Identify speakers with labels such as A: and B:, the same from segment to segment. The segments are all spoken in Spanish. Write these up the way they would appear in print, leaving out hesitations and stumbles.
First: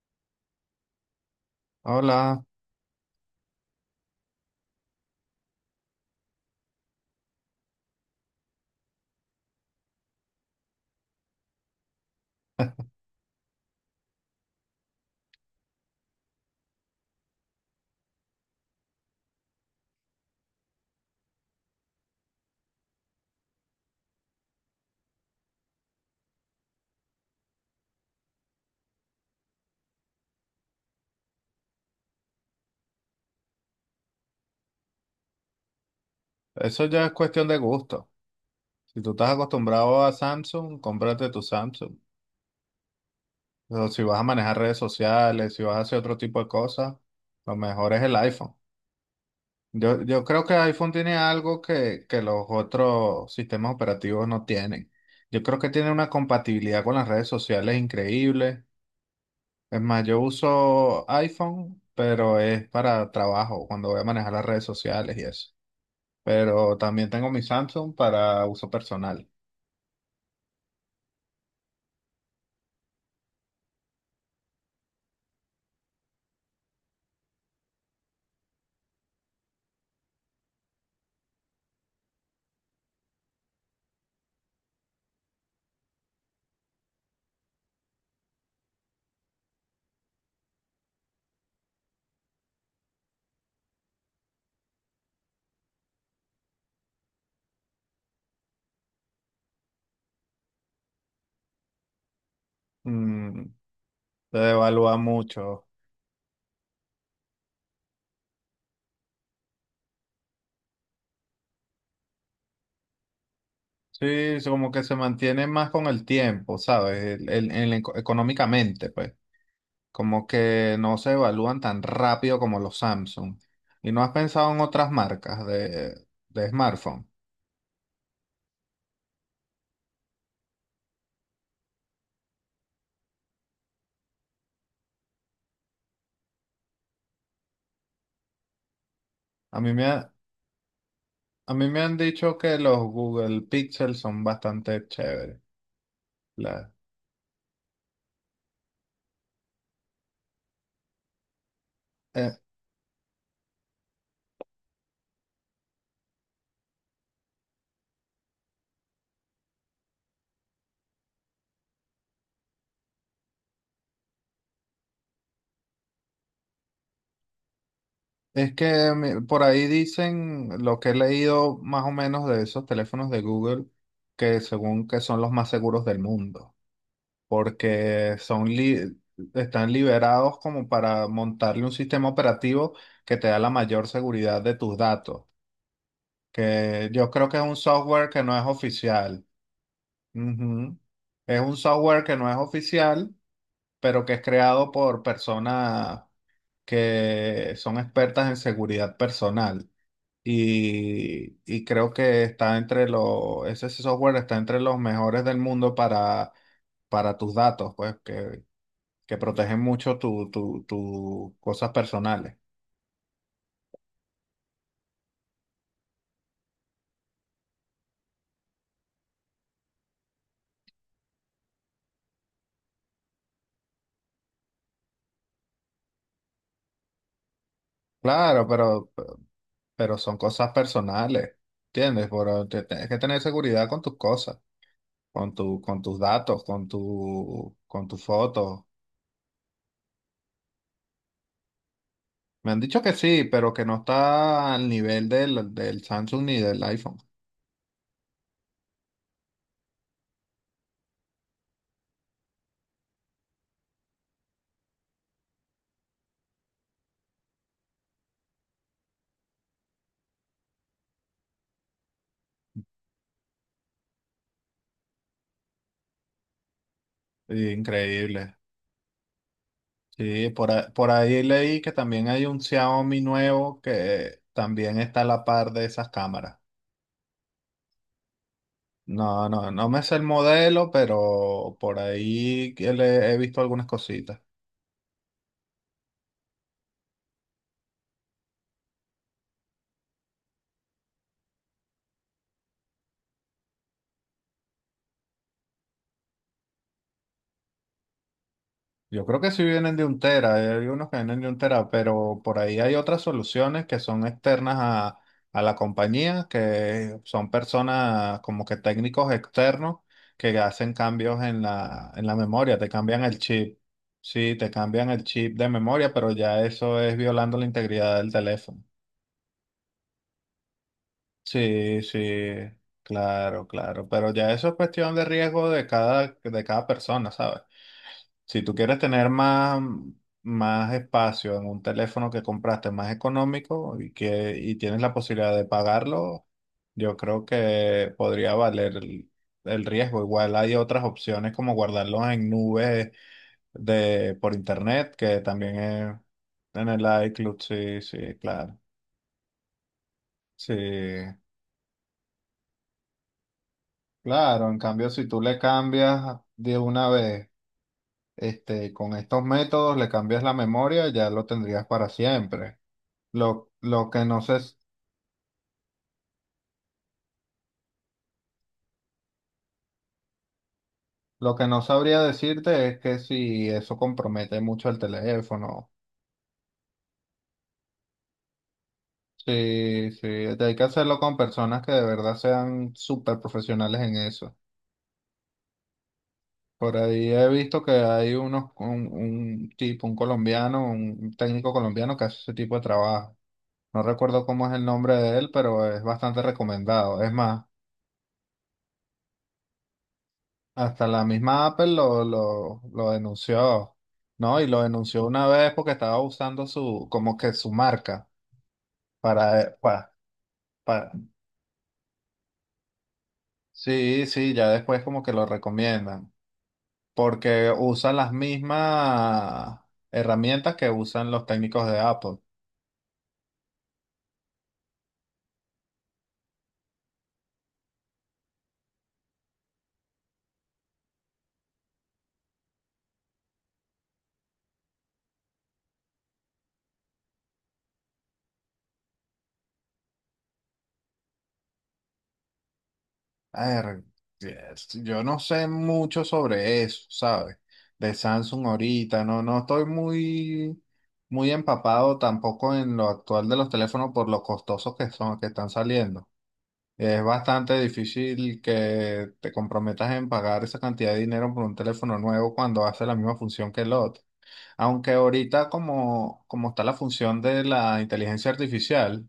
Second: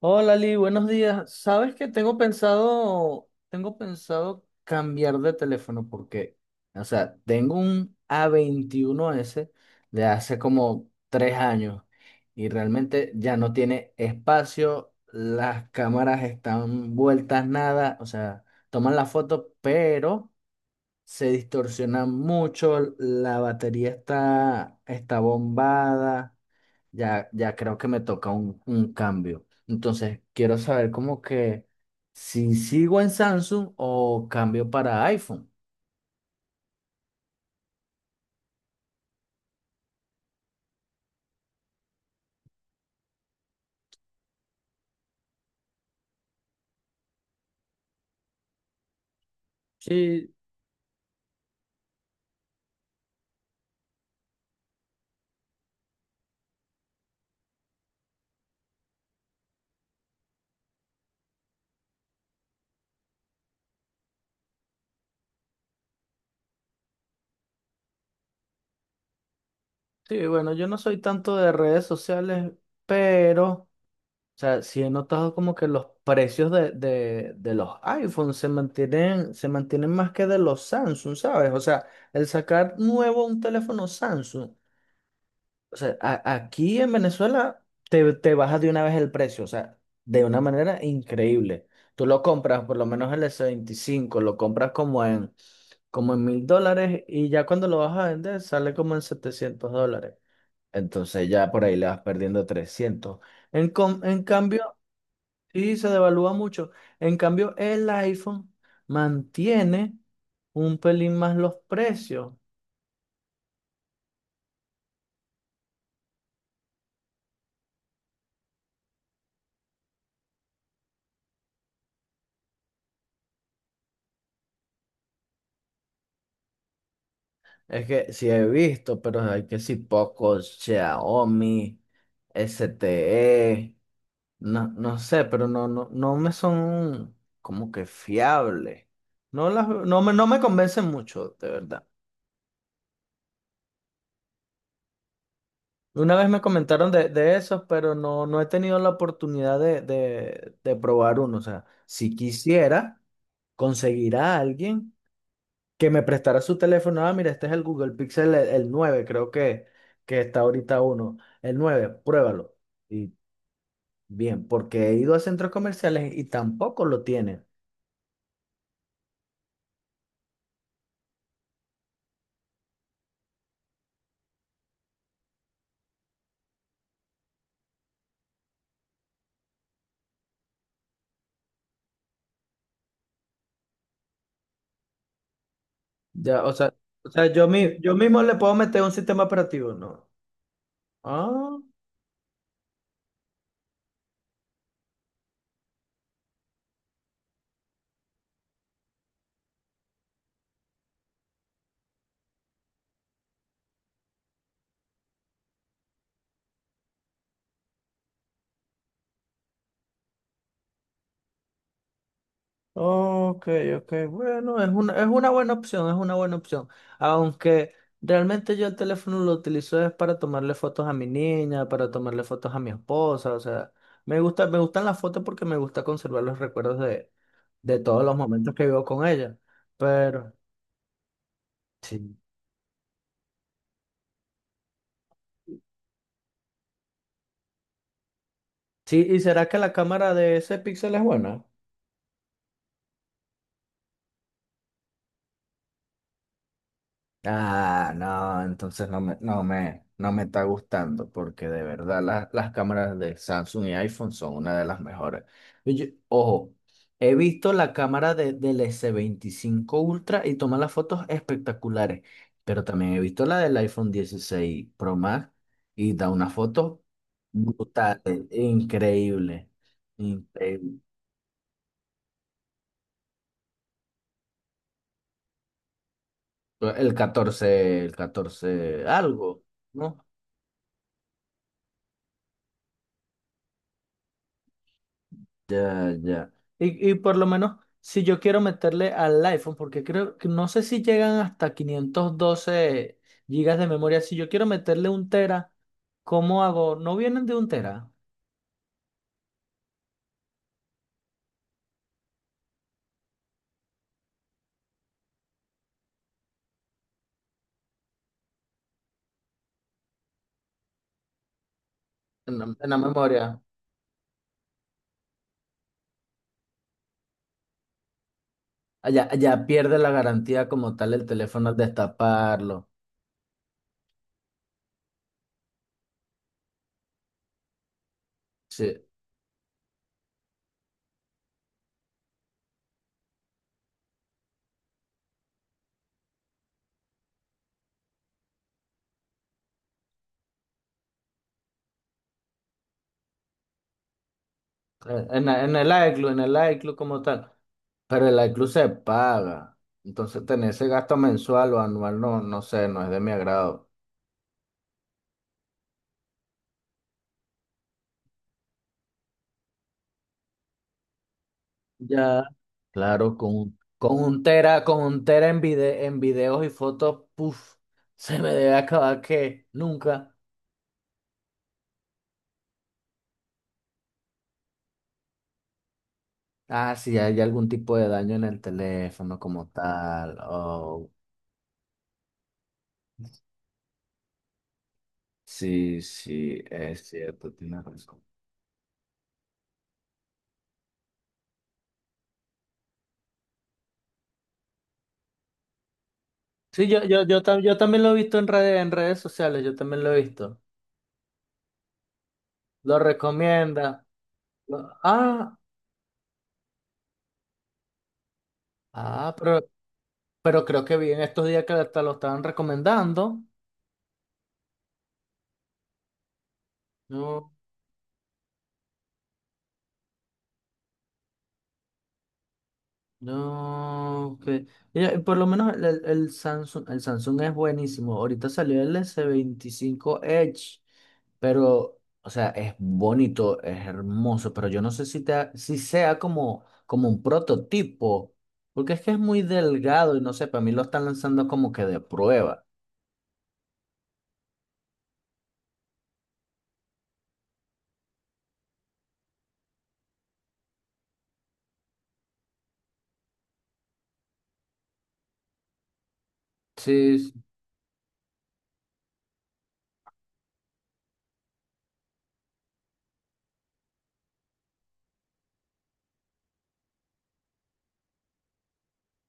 A: Hola Lee, buenos días. Sabes que tengo
B: Hola,
A: pensado, tengo pensado cambiar de teléfono porque, o sea, tengo un A21s de hace como 3 años y realmente ya no tiene espacio, las cámaras están vueltas nada, o sea, toman la foto, pero se distorsiona mucho, la batería está bombada. Ya, ya creo que me toca un cambio. Entonces, quiero saber como que si sigo en Samsung o cambio para iPhone.
B: eso ya es cuestión de gusto. Si tú estás acostumbrado a Samsung, cómprate tu Samsung. Pero si vas a manejar redes sociales, si vas a hacer otro tipo de cosas, lo mejor es el iPhone. Yo
A: Sí,
B: creo que iPhone tiene algo que los otros sistemas operativos no tienen. Yo creo que tiene una compatibilidad con las redes sociales increíble. Es más, yo uso iPhone, pero es para trabajo, cuando voy a manejar las redes sociales y eso. Pero también tengo mi Samsung para uso personal.
A: sí, bueno, yo no soy tanto de redes sociales, pero, o sea, sí he notado como que los precios de los iPhones se mantienen más que de los Samsung, ¿sabes? O sea, el sacar nuevo un teléfono Samsung. O sea, aquí en Venezuela te baja de una vez el precio, o sea, de una manera increíble. Tú lo compras, por lo menos el S25, lo compras como en $1,000 y ya cuando lo vas a vender sale como en $700. Entonces ya por ahí le vas perdiendo 300.
B: Mm,
A: En
B: se
A: cambio,
B: devalúa mucho.
A: sí, se devalúa mucho. En cambio, el iPhone mantiene un pelín más los precios.
B: Sí, es como que se mantiene más con el tiempo, ¿sabes? Económicamente, pues. Como que no se evalúan tan rápido como los Samsung. ¿Y no has pensado en otras marcas de smartphone?
A: Es que sí he visto, pero hay que si pocos, Xiaomi, S T E no, no, sé, pero no me son como que fiables. No
B: A
A: las,
B: mí me
A: no
B: ha-
A: me, no me convencen mucho, de
B: a mí me
A: verdad.
B: han dicho que los Google Pixel son bastante chéveres.
A: Una vez me
B: La-
A: comentaron de esos, pero no he tenido la oportunidad de probar uno. O sea, si
B: eh,
A: quisiera conseguir a alguien que me prestara su teléfono. Ah, mira, este es el Google Pixel, el 9, creo que está ahorita uno. El 9. Pruébalo. Y bien, porque he ido a centros comerciales y tampoco lo tienen.
B: por ahí dicen lo que he leído más o menos de esos teléfonos de Google, que según que son los más seguros del mundo, porque están liberados como para montarle un sistema operativo que te da la mayor seguridad de tus datos,
A: Ya, o sea,
B: que
A: o
B: yo creo
A: sea,
B: que es
A: yo,
B: un
A: mi- yo
B: software
A: mismo
B: que
A: le
B: no es
A: puedo meter un sistema
B: oficial.
A: operativo, ¿no?
B: Ujú. Es un
A: Ah.
B: software que no es oficial, pero que es creado por personas que son expertas en seguridad personal. Y creo que está entre ese software está entre los mejores del mundo para tus datos, pues que protegen mucho tu cosas personales.
A: Ok, ok, bueno, es una buena opción, es una buena opción. Aunque realmente yo el teléfono lo utilizo es para tomarle fotos a mi niña, para tomarle fotos a mi esposa, o sea, me gustan las fotos porque me gusta conservar los recuerdos de todos los
B: Claro,
A: momentos que vivo
B: pero,
A: con ella.
B: pero son
A: Pero,
B: cosas personales, ¿entiendes?
A: sí.
B: Pero tienes que tener seguridad con tus cosas, con tus datos, con tus fotos.
A: Sí, ¿y será que la cámara de ese Pixel es buena?
B: Me han dicho que sí, pero que no está al nivel del Samsung ni del iPhone.
A: Ah, no, entonces no me está gustando porque de verdad las cámaras de Samsung y iPhone son una de las mejores. Y ojo, he visto la cámara del S25 Ultra y toma las fotos espectaculares, pero también he visto la del iPhone 16 Pro Max y da unas fotos
B: Sí,
A: brutales,
B: increíble.
A: increíbles,
B: Sí,
A: increíbles.
B: por ahí leí que también hay un Xiaomi nuevo que también está a la par de esas cámaras.
A: El 14,
B: No, no,
A: algo,
B: no me sé el
A: ¿no?
B: modelo, pero por ahí que le he visto algunas cositas.
A: Ya, ya. Y por lo menos, si yo quiero meterle al iPhone, porque creo que no sé si llegan hasta 512 gigas de memoria, si yo quiero meterle un tera, ¿cómo hago? ¿No vienen de un tera
B: Yo creo que sí vienen de un tera, hay unos que vienen de un tera, pero por ahí hay otras soluciones que son externas a la compañía, que son personas como que técnicos externos que hacen cambios en la
A: en la,
B: memoria, te
A: en la
B: cambian el
A: memoria?
B: chip. Sí, te cambian el chip de memoria, pero ya eso es violando la integridad del teléfono.
A: Allá, allá pierde la garantía como tal el teléfono al
B: Sí, sí,
A: destaparlo.
B: claro, claro, pero ya eso es cuestión de riesgo de cada persona, ¿sabes? Si tú
A: Sí.
B: quieres tener más espacio en un teléfono que compraste más económico y que y tienes la posibilidad de pagarlo, yo creo que podría valer el riesgo. Igual hay otras opciones como guardarlos en nubes de por internet, que
A: En, la-
B: también
A: en el
B: es
A: iCloud, en el
B: en
A: iCloud
B: el
A: como tal.
B: iCloud, sí,
A: Pero
B: sí,
A: el iCloud
B: claro.
A: se paga. Entonces, tener
B: Sí.
A: ese gasto mensual o anual, no, sé, no es de mi agrado.
B: Claro, en cambio, si tú le cambias de una vez, este, con estos métodos le cambias la memoria, ya lo tendrías para
A: Ya,
B: siempre.
A: claro, con,
B: Lo
A: con
B: que no
A: un
B: sé, s-
A: tera, con un tera en videos y fotos, puff se me debe acabar que nunca.
B: lo que no sabría decirte es que si eso compromete mucho el teléfono.
A: Ah, si hay algún tipo de daño en el teléfono como
B: Sí, sí,
A: tal.
B: hay que
A: Oh,
B: hacerlo con personas que de verdad sean súper profesionales en eso.
A: sí, sí,
B: Por
A: es
B: ahí he
A: cierto,
B: visto
A: tienes
B: que
A: razón.
B: hay un tipo, un técnico colombiano que hace ese tipo de trabajo. No recuerdo cómo es el nombre de él, pero es bastante
A: Sí, yo,
B: recomendado.
A: yo,
B: Es
A: yo, tam-
B: más,
A: yo también lo he visto en redes sociales, yo también lo he visto.
B: hasta la misma Apple lo, lo,
A: Lo
B: lo denunció,
A: recomienda.
B: ¿no? Y lo
A: Lo-
B: denunció una
A: ah,
B: vez porque estaba usando como que su marca
A: ah, pero,
B: para,
A: pero creo que vi
B: para.
A: en estos días que hasta lo estaban recomendando.
B: Sí, sí, ya después como que lo recomiendan,
A: No.
B: porque usan las mismas herramientas que usan los técnicos de Apple.
A: No, que mira, por lo menos el Samsung es buenísimo. Ahorita salió el S25 Edge, pero, o sea, es bonito, es hermoso, pero yo no sé si sea como un prototipo, porque es que es muy delgado y no sé, para mí lo están lanzando como que de prueba.
B: A ver, yes, yo no sé mucho sobre eso, ¿sabes? De Samsung ahorita, no estoy muy, muy empapado tampoco en lo actual de los teléfonos por lo costosos que son, que están saliendo.
A: Sí,
B: Es
A: sí.
B: bastante difícil que te comprometas en pagar esa cantidad de dinero por un teléfono nuevo cuando hace la misma función que el otro. Aunque ahorita como está la función de la inteligencia artificial,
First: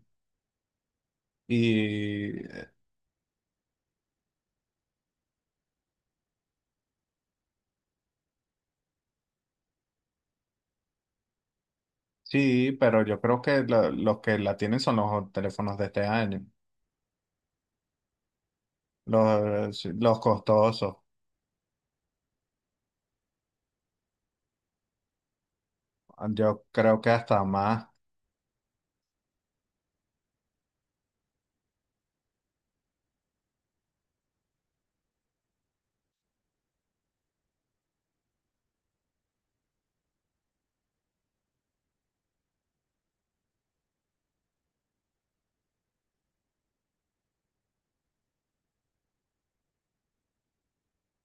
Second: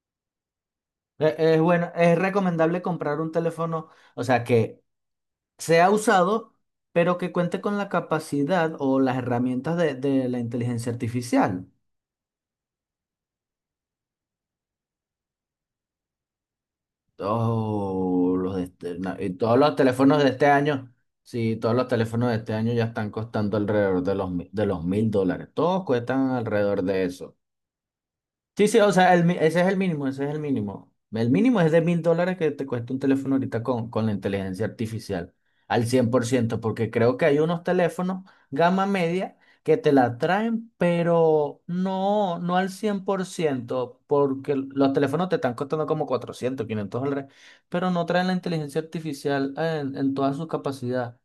A: Es, bueno, es
B: y
A: recomendable comprar un teléfono, o sea, que sea usado, pero que cuente con la capacidad o las herramientas de la inteligencia artificial.
B: Sí, pero yo creo que lo los que la tienen son los teléfonos de este año,
A: Todos los de este- na- y todos los
B: los
A: teléfonos de este año,
B: costosos,
A: sí, todos los teléfonos de este año ya están costando alrededor de los $1,000. Todos cuestan
B: yo
A: alrededor
B: creo
A: de
B: que
A: eso.
B: hasta más.
A: Sí, sí, o sea, ese es el mínimo, ese es el mínimo. El mínimo es de $1,000 que te cuesta un teléfono ahorita con la inteligencia artificial, al 100% porque creo que hay unos teléfonos gama media que te la traen, pero no al 100% porque los teléfonos te están costando como 400, $500, pero no traen la inteligencia artificial en toda su capacidad.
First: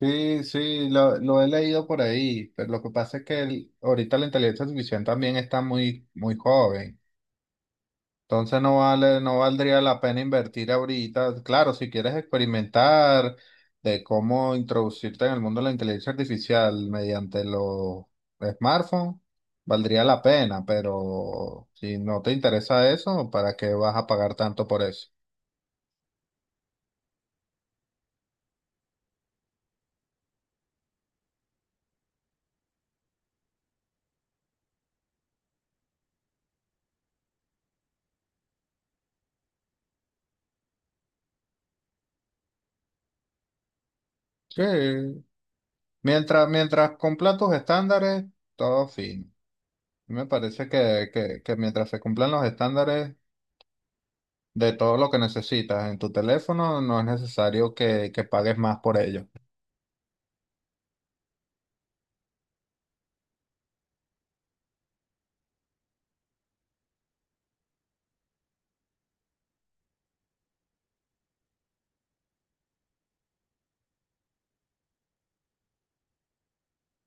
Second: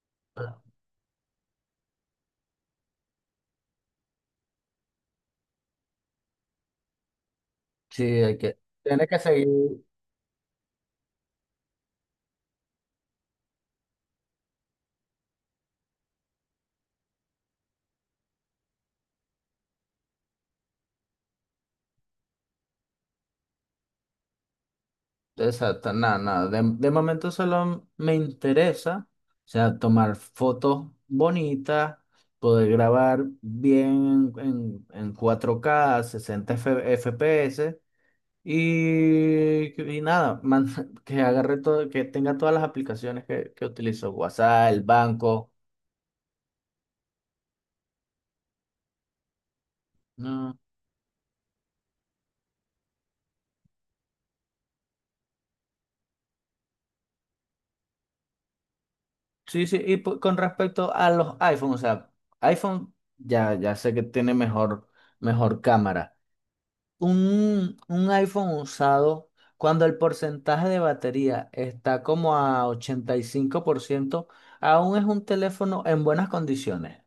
B: Sí, sí, lo he leído por ahí, pero lo que pasa es que ahorita la inteligencia artificial también está muy, muy joven.
A: Sí,
B: Entonces
A: tiene que
B: no
A: seguir.
B: valdría la pena invertir ahorita. Claro, si quieres experimentar de cómo introducirte en el mundo de la inteligencia artificial mediante los smartphones, valdría la pena, pero si no te interesa eso, ¿para qué vas a pagar tanto por eso?
A: Exacto, nada, nada. De momento solo me interesa, o sea, tomar fotos bonitas, poder grabar bien en 4K 60 FPS y nada, que agarre todo, que tenga todas las aplicaciones que utilizo, WhatsApp, el
B: Sí,
A: banco.
B: mientras cumpla tus estándares, todo fino. Me
A: No.
B: parece que, mientras se cumplan los estándares de todo lo que necesitas en tu teléfono, no es necesario que pagues más por ello.
A: Sí, sí, y con respecto a los iPhone, o sea, iPhone ya, ya sé que tiene mejor, mejor cámara. Un iPhone usado, cuando el porcentaje de batería está como a 85% aún es un teléfono en buenas condiciones.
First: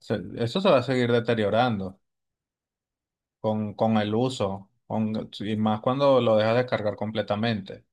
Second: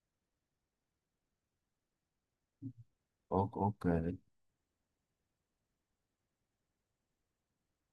B: Eso se va a seguir deteriorando
A: O-
B: con,
A: ok.
B: con el uso, y más cuando lo dejas descargar completamente.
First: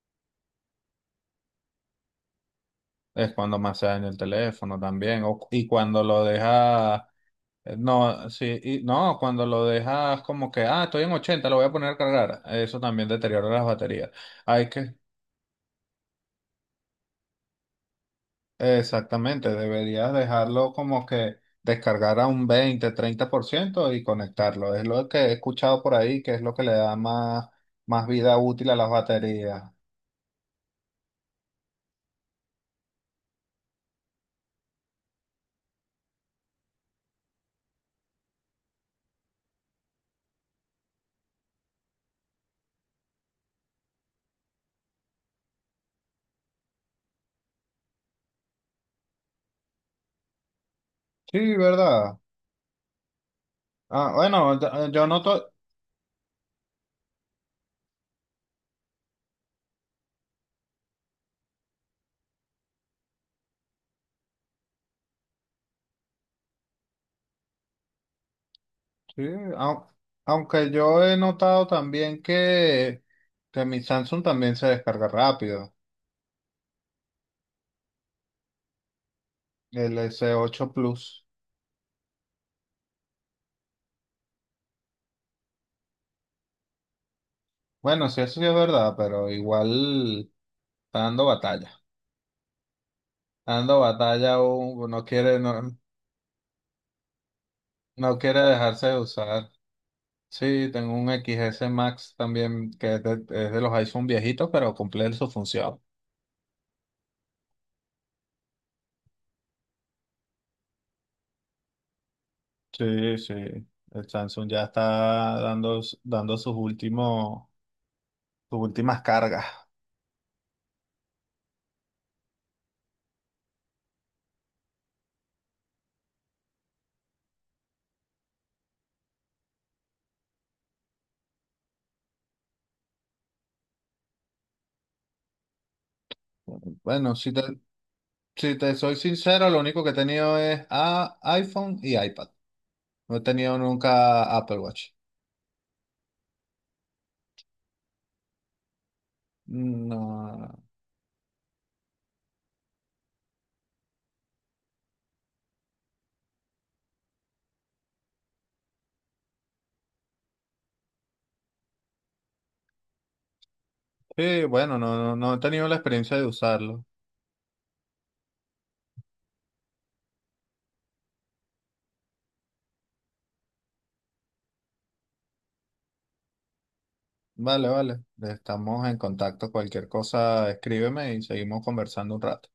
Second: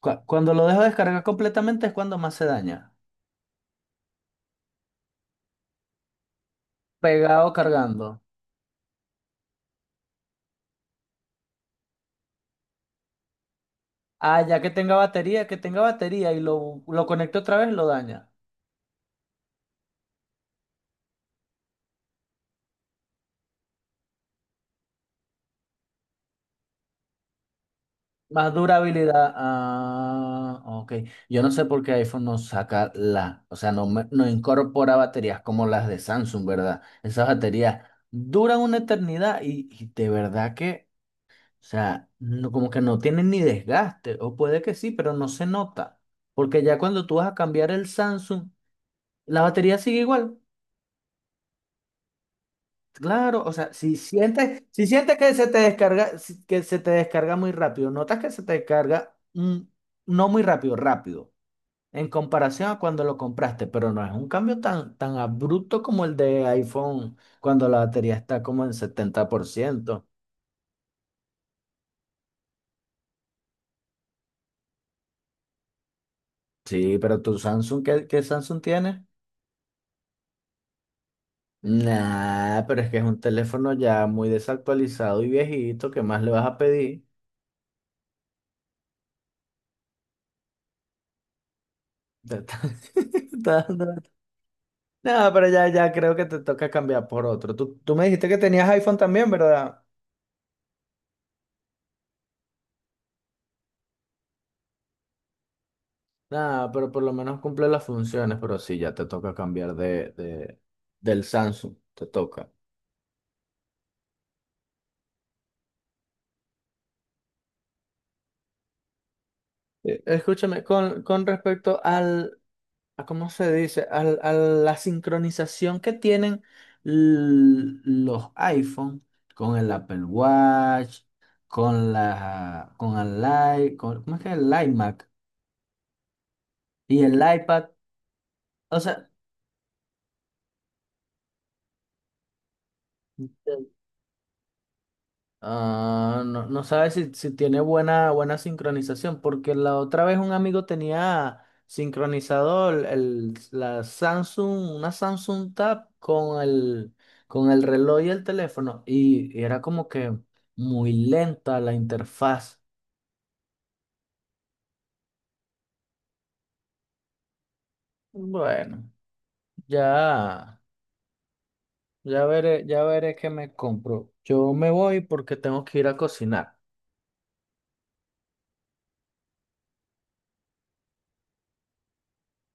A: Cuando lo dejo descargar completamente es cuando más se daña.
B: Es cuando más se daña el teléfono también. O, y cuando lo dejas,
A: Pegado cargando.
B: no, sí, y, no, cuando lo dejas como que, estoy en 80 lo voy a poner a cargar. Eso también deteriora las baterías.
A: Ah, ya
B: Hay que,
A: que tenga batería y lo conecto otra vez, lo daña.
B: exactamente, deberías dejarlo como que descargar a un 20-30% y conectarlo. Es lo que he escuchado por ahí, que es lo que le da más vida
A: Más
B: útil a las
A: durabilidad.
B: baterías.
A: Ah, ok. Yo no sé por qué iPhone no saca la, o sea, no incorpora baterías como las de Samsung, ¿verdad? Esas baterías duran una eternidad y de verdad que, o sea, como que no tienen ni desgaste, o puede que sí, pero no se nota. Porque ya cuando tú vas a cambiar el Samsung, la batería sigue igual.
B: Sí, ¿verdad?
A: Claro, o sea, si
B: Ah, bueno,
A: sientes, si
B: yo
A: sientes que se
B: noto,
A: te descarga, que se te descarga muy rápido, notas que se te descarga no muy rápido, rápido. En comparación a cuando lo compraste, pero no es un cambio tan, tan abrupto como el de iPhone cuando la batería está como en
B: sí,
A: setenta por
B: au-
A: ciento.
B: aunque yo he notado también que mi Samsung también se descarga rápido,
A: Sí, pero tu Samsung, ¿qué Samsung tienes?
B: el S8 Plus.
A: Nah, pero es que es un teléfono ya muy desactualizado y viejito, ¿qué más le vas a pedir?
B: Bueno, sí, eso sí es verdad, pero igual está dando batalla.
A: Te está-
B: Está
A: está
B: dando
A: dando-
B: batalla, no
A: No,
B: quiere,
A: pero
B: no,
A: ya creo que te toca cambiar por otro. Tú me
B: no
A: dijiste que
B: quiere
A: tenías
B: dejarse
A: iPhone
B: de
A: también,
B: usar.
A: ¿verdad?
B: Sí, tengo un XS Max también que es de los iPhone viejitos, pero cumple su función.
A: Nada, pero por lo menos cumple las funciones, pero sí, ya te toca cambiar del Samsung, te toca.
B: Sí, sí. El Samsung ya está dando sus últimas cargas.
A: Escúchame, con respecto a cómo se dice, a la sincronización que tienen los iPhone con el Apple Watch, con la, con el i, con, ¿cómo es que es el iMac y el
B: Bueno, si te,
A: iPad?
B: si te
A: O
B: soy
A: sea,
B: sincero, lo único que he tenido es iPhone y iPad. No he tenido nunca Apple Watch.
A: Ah, no sabes si tiene buena, buena sincronización, porque la otra vez un
B: No.
A: amigo tenía sincronizado una Samsung Tab con el reloj y el teléfono, y era como que muy lenta la interfaz.
B: Sí, bueno, no, no, no he tenido la experiencia de usarlo.
A: Bueno, ya, ya veré, ya veré qué me compro. Yo me voy porque tengo que ir a cocinar.
B: Vale, vale. Estamos en contacto. Cualquier cosa, escríbeme y seguimos conversando un rato.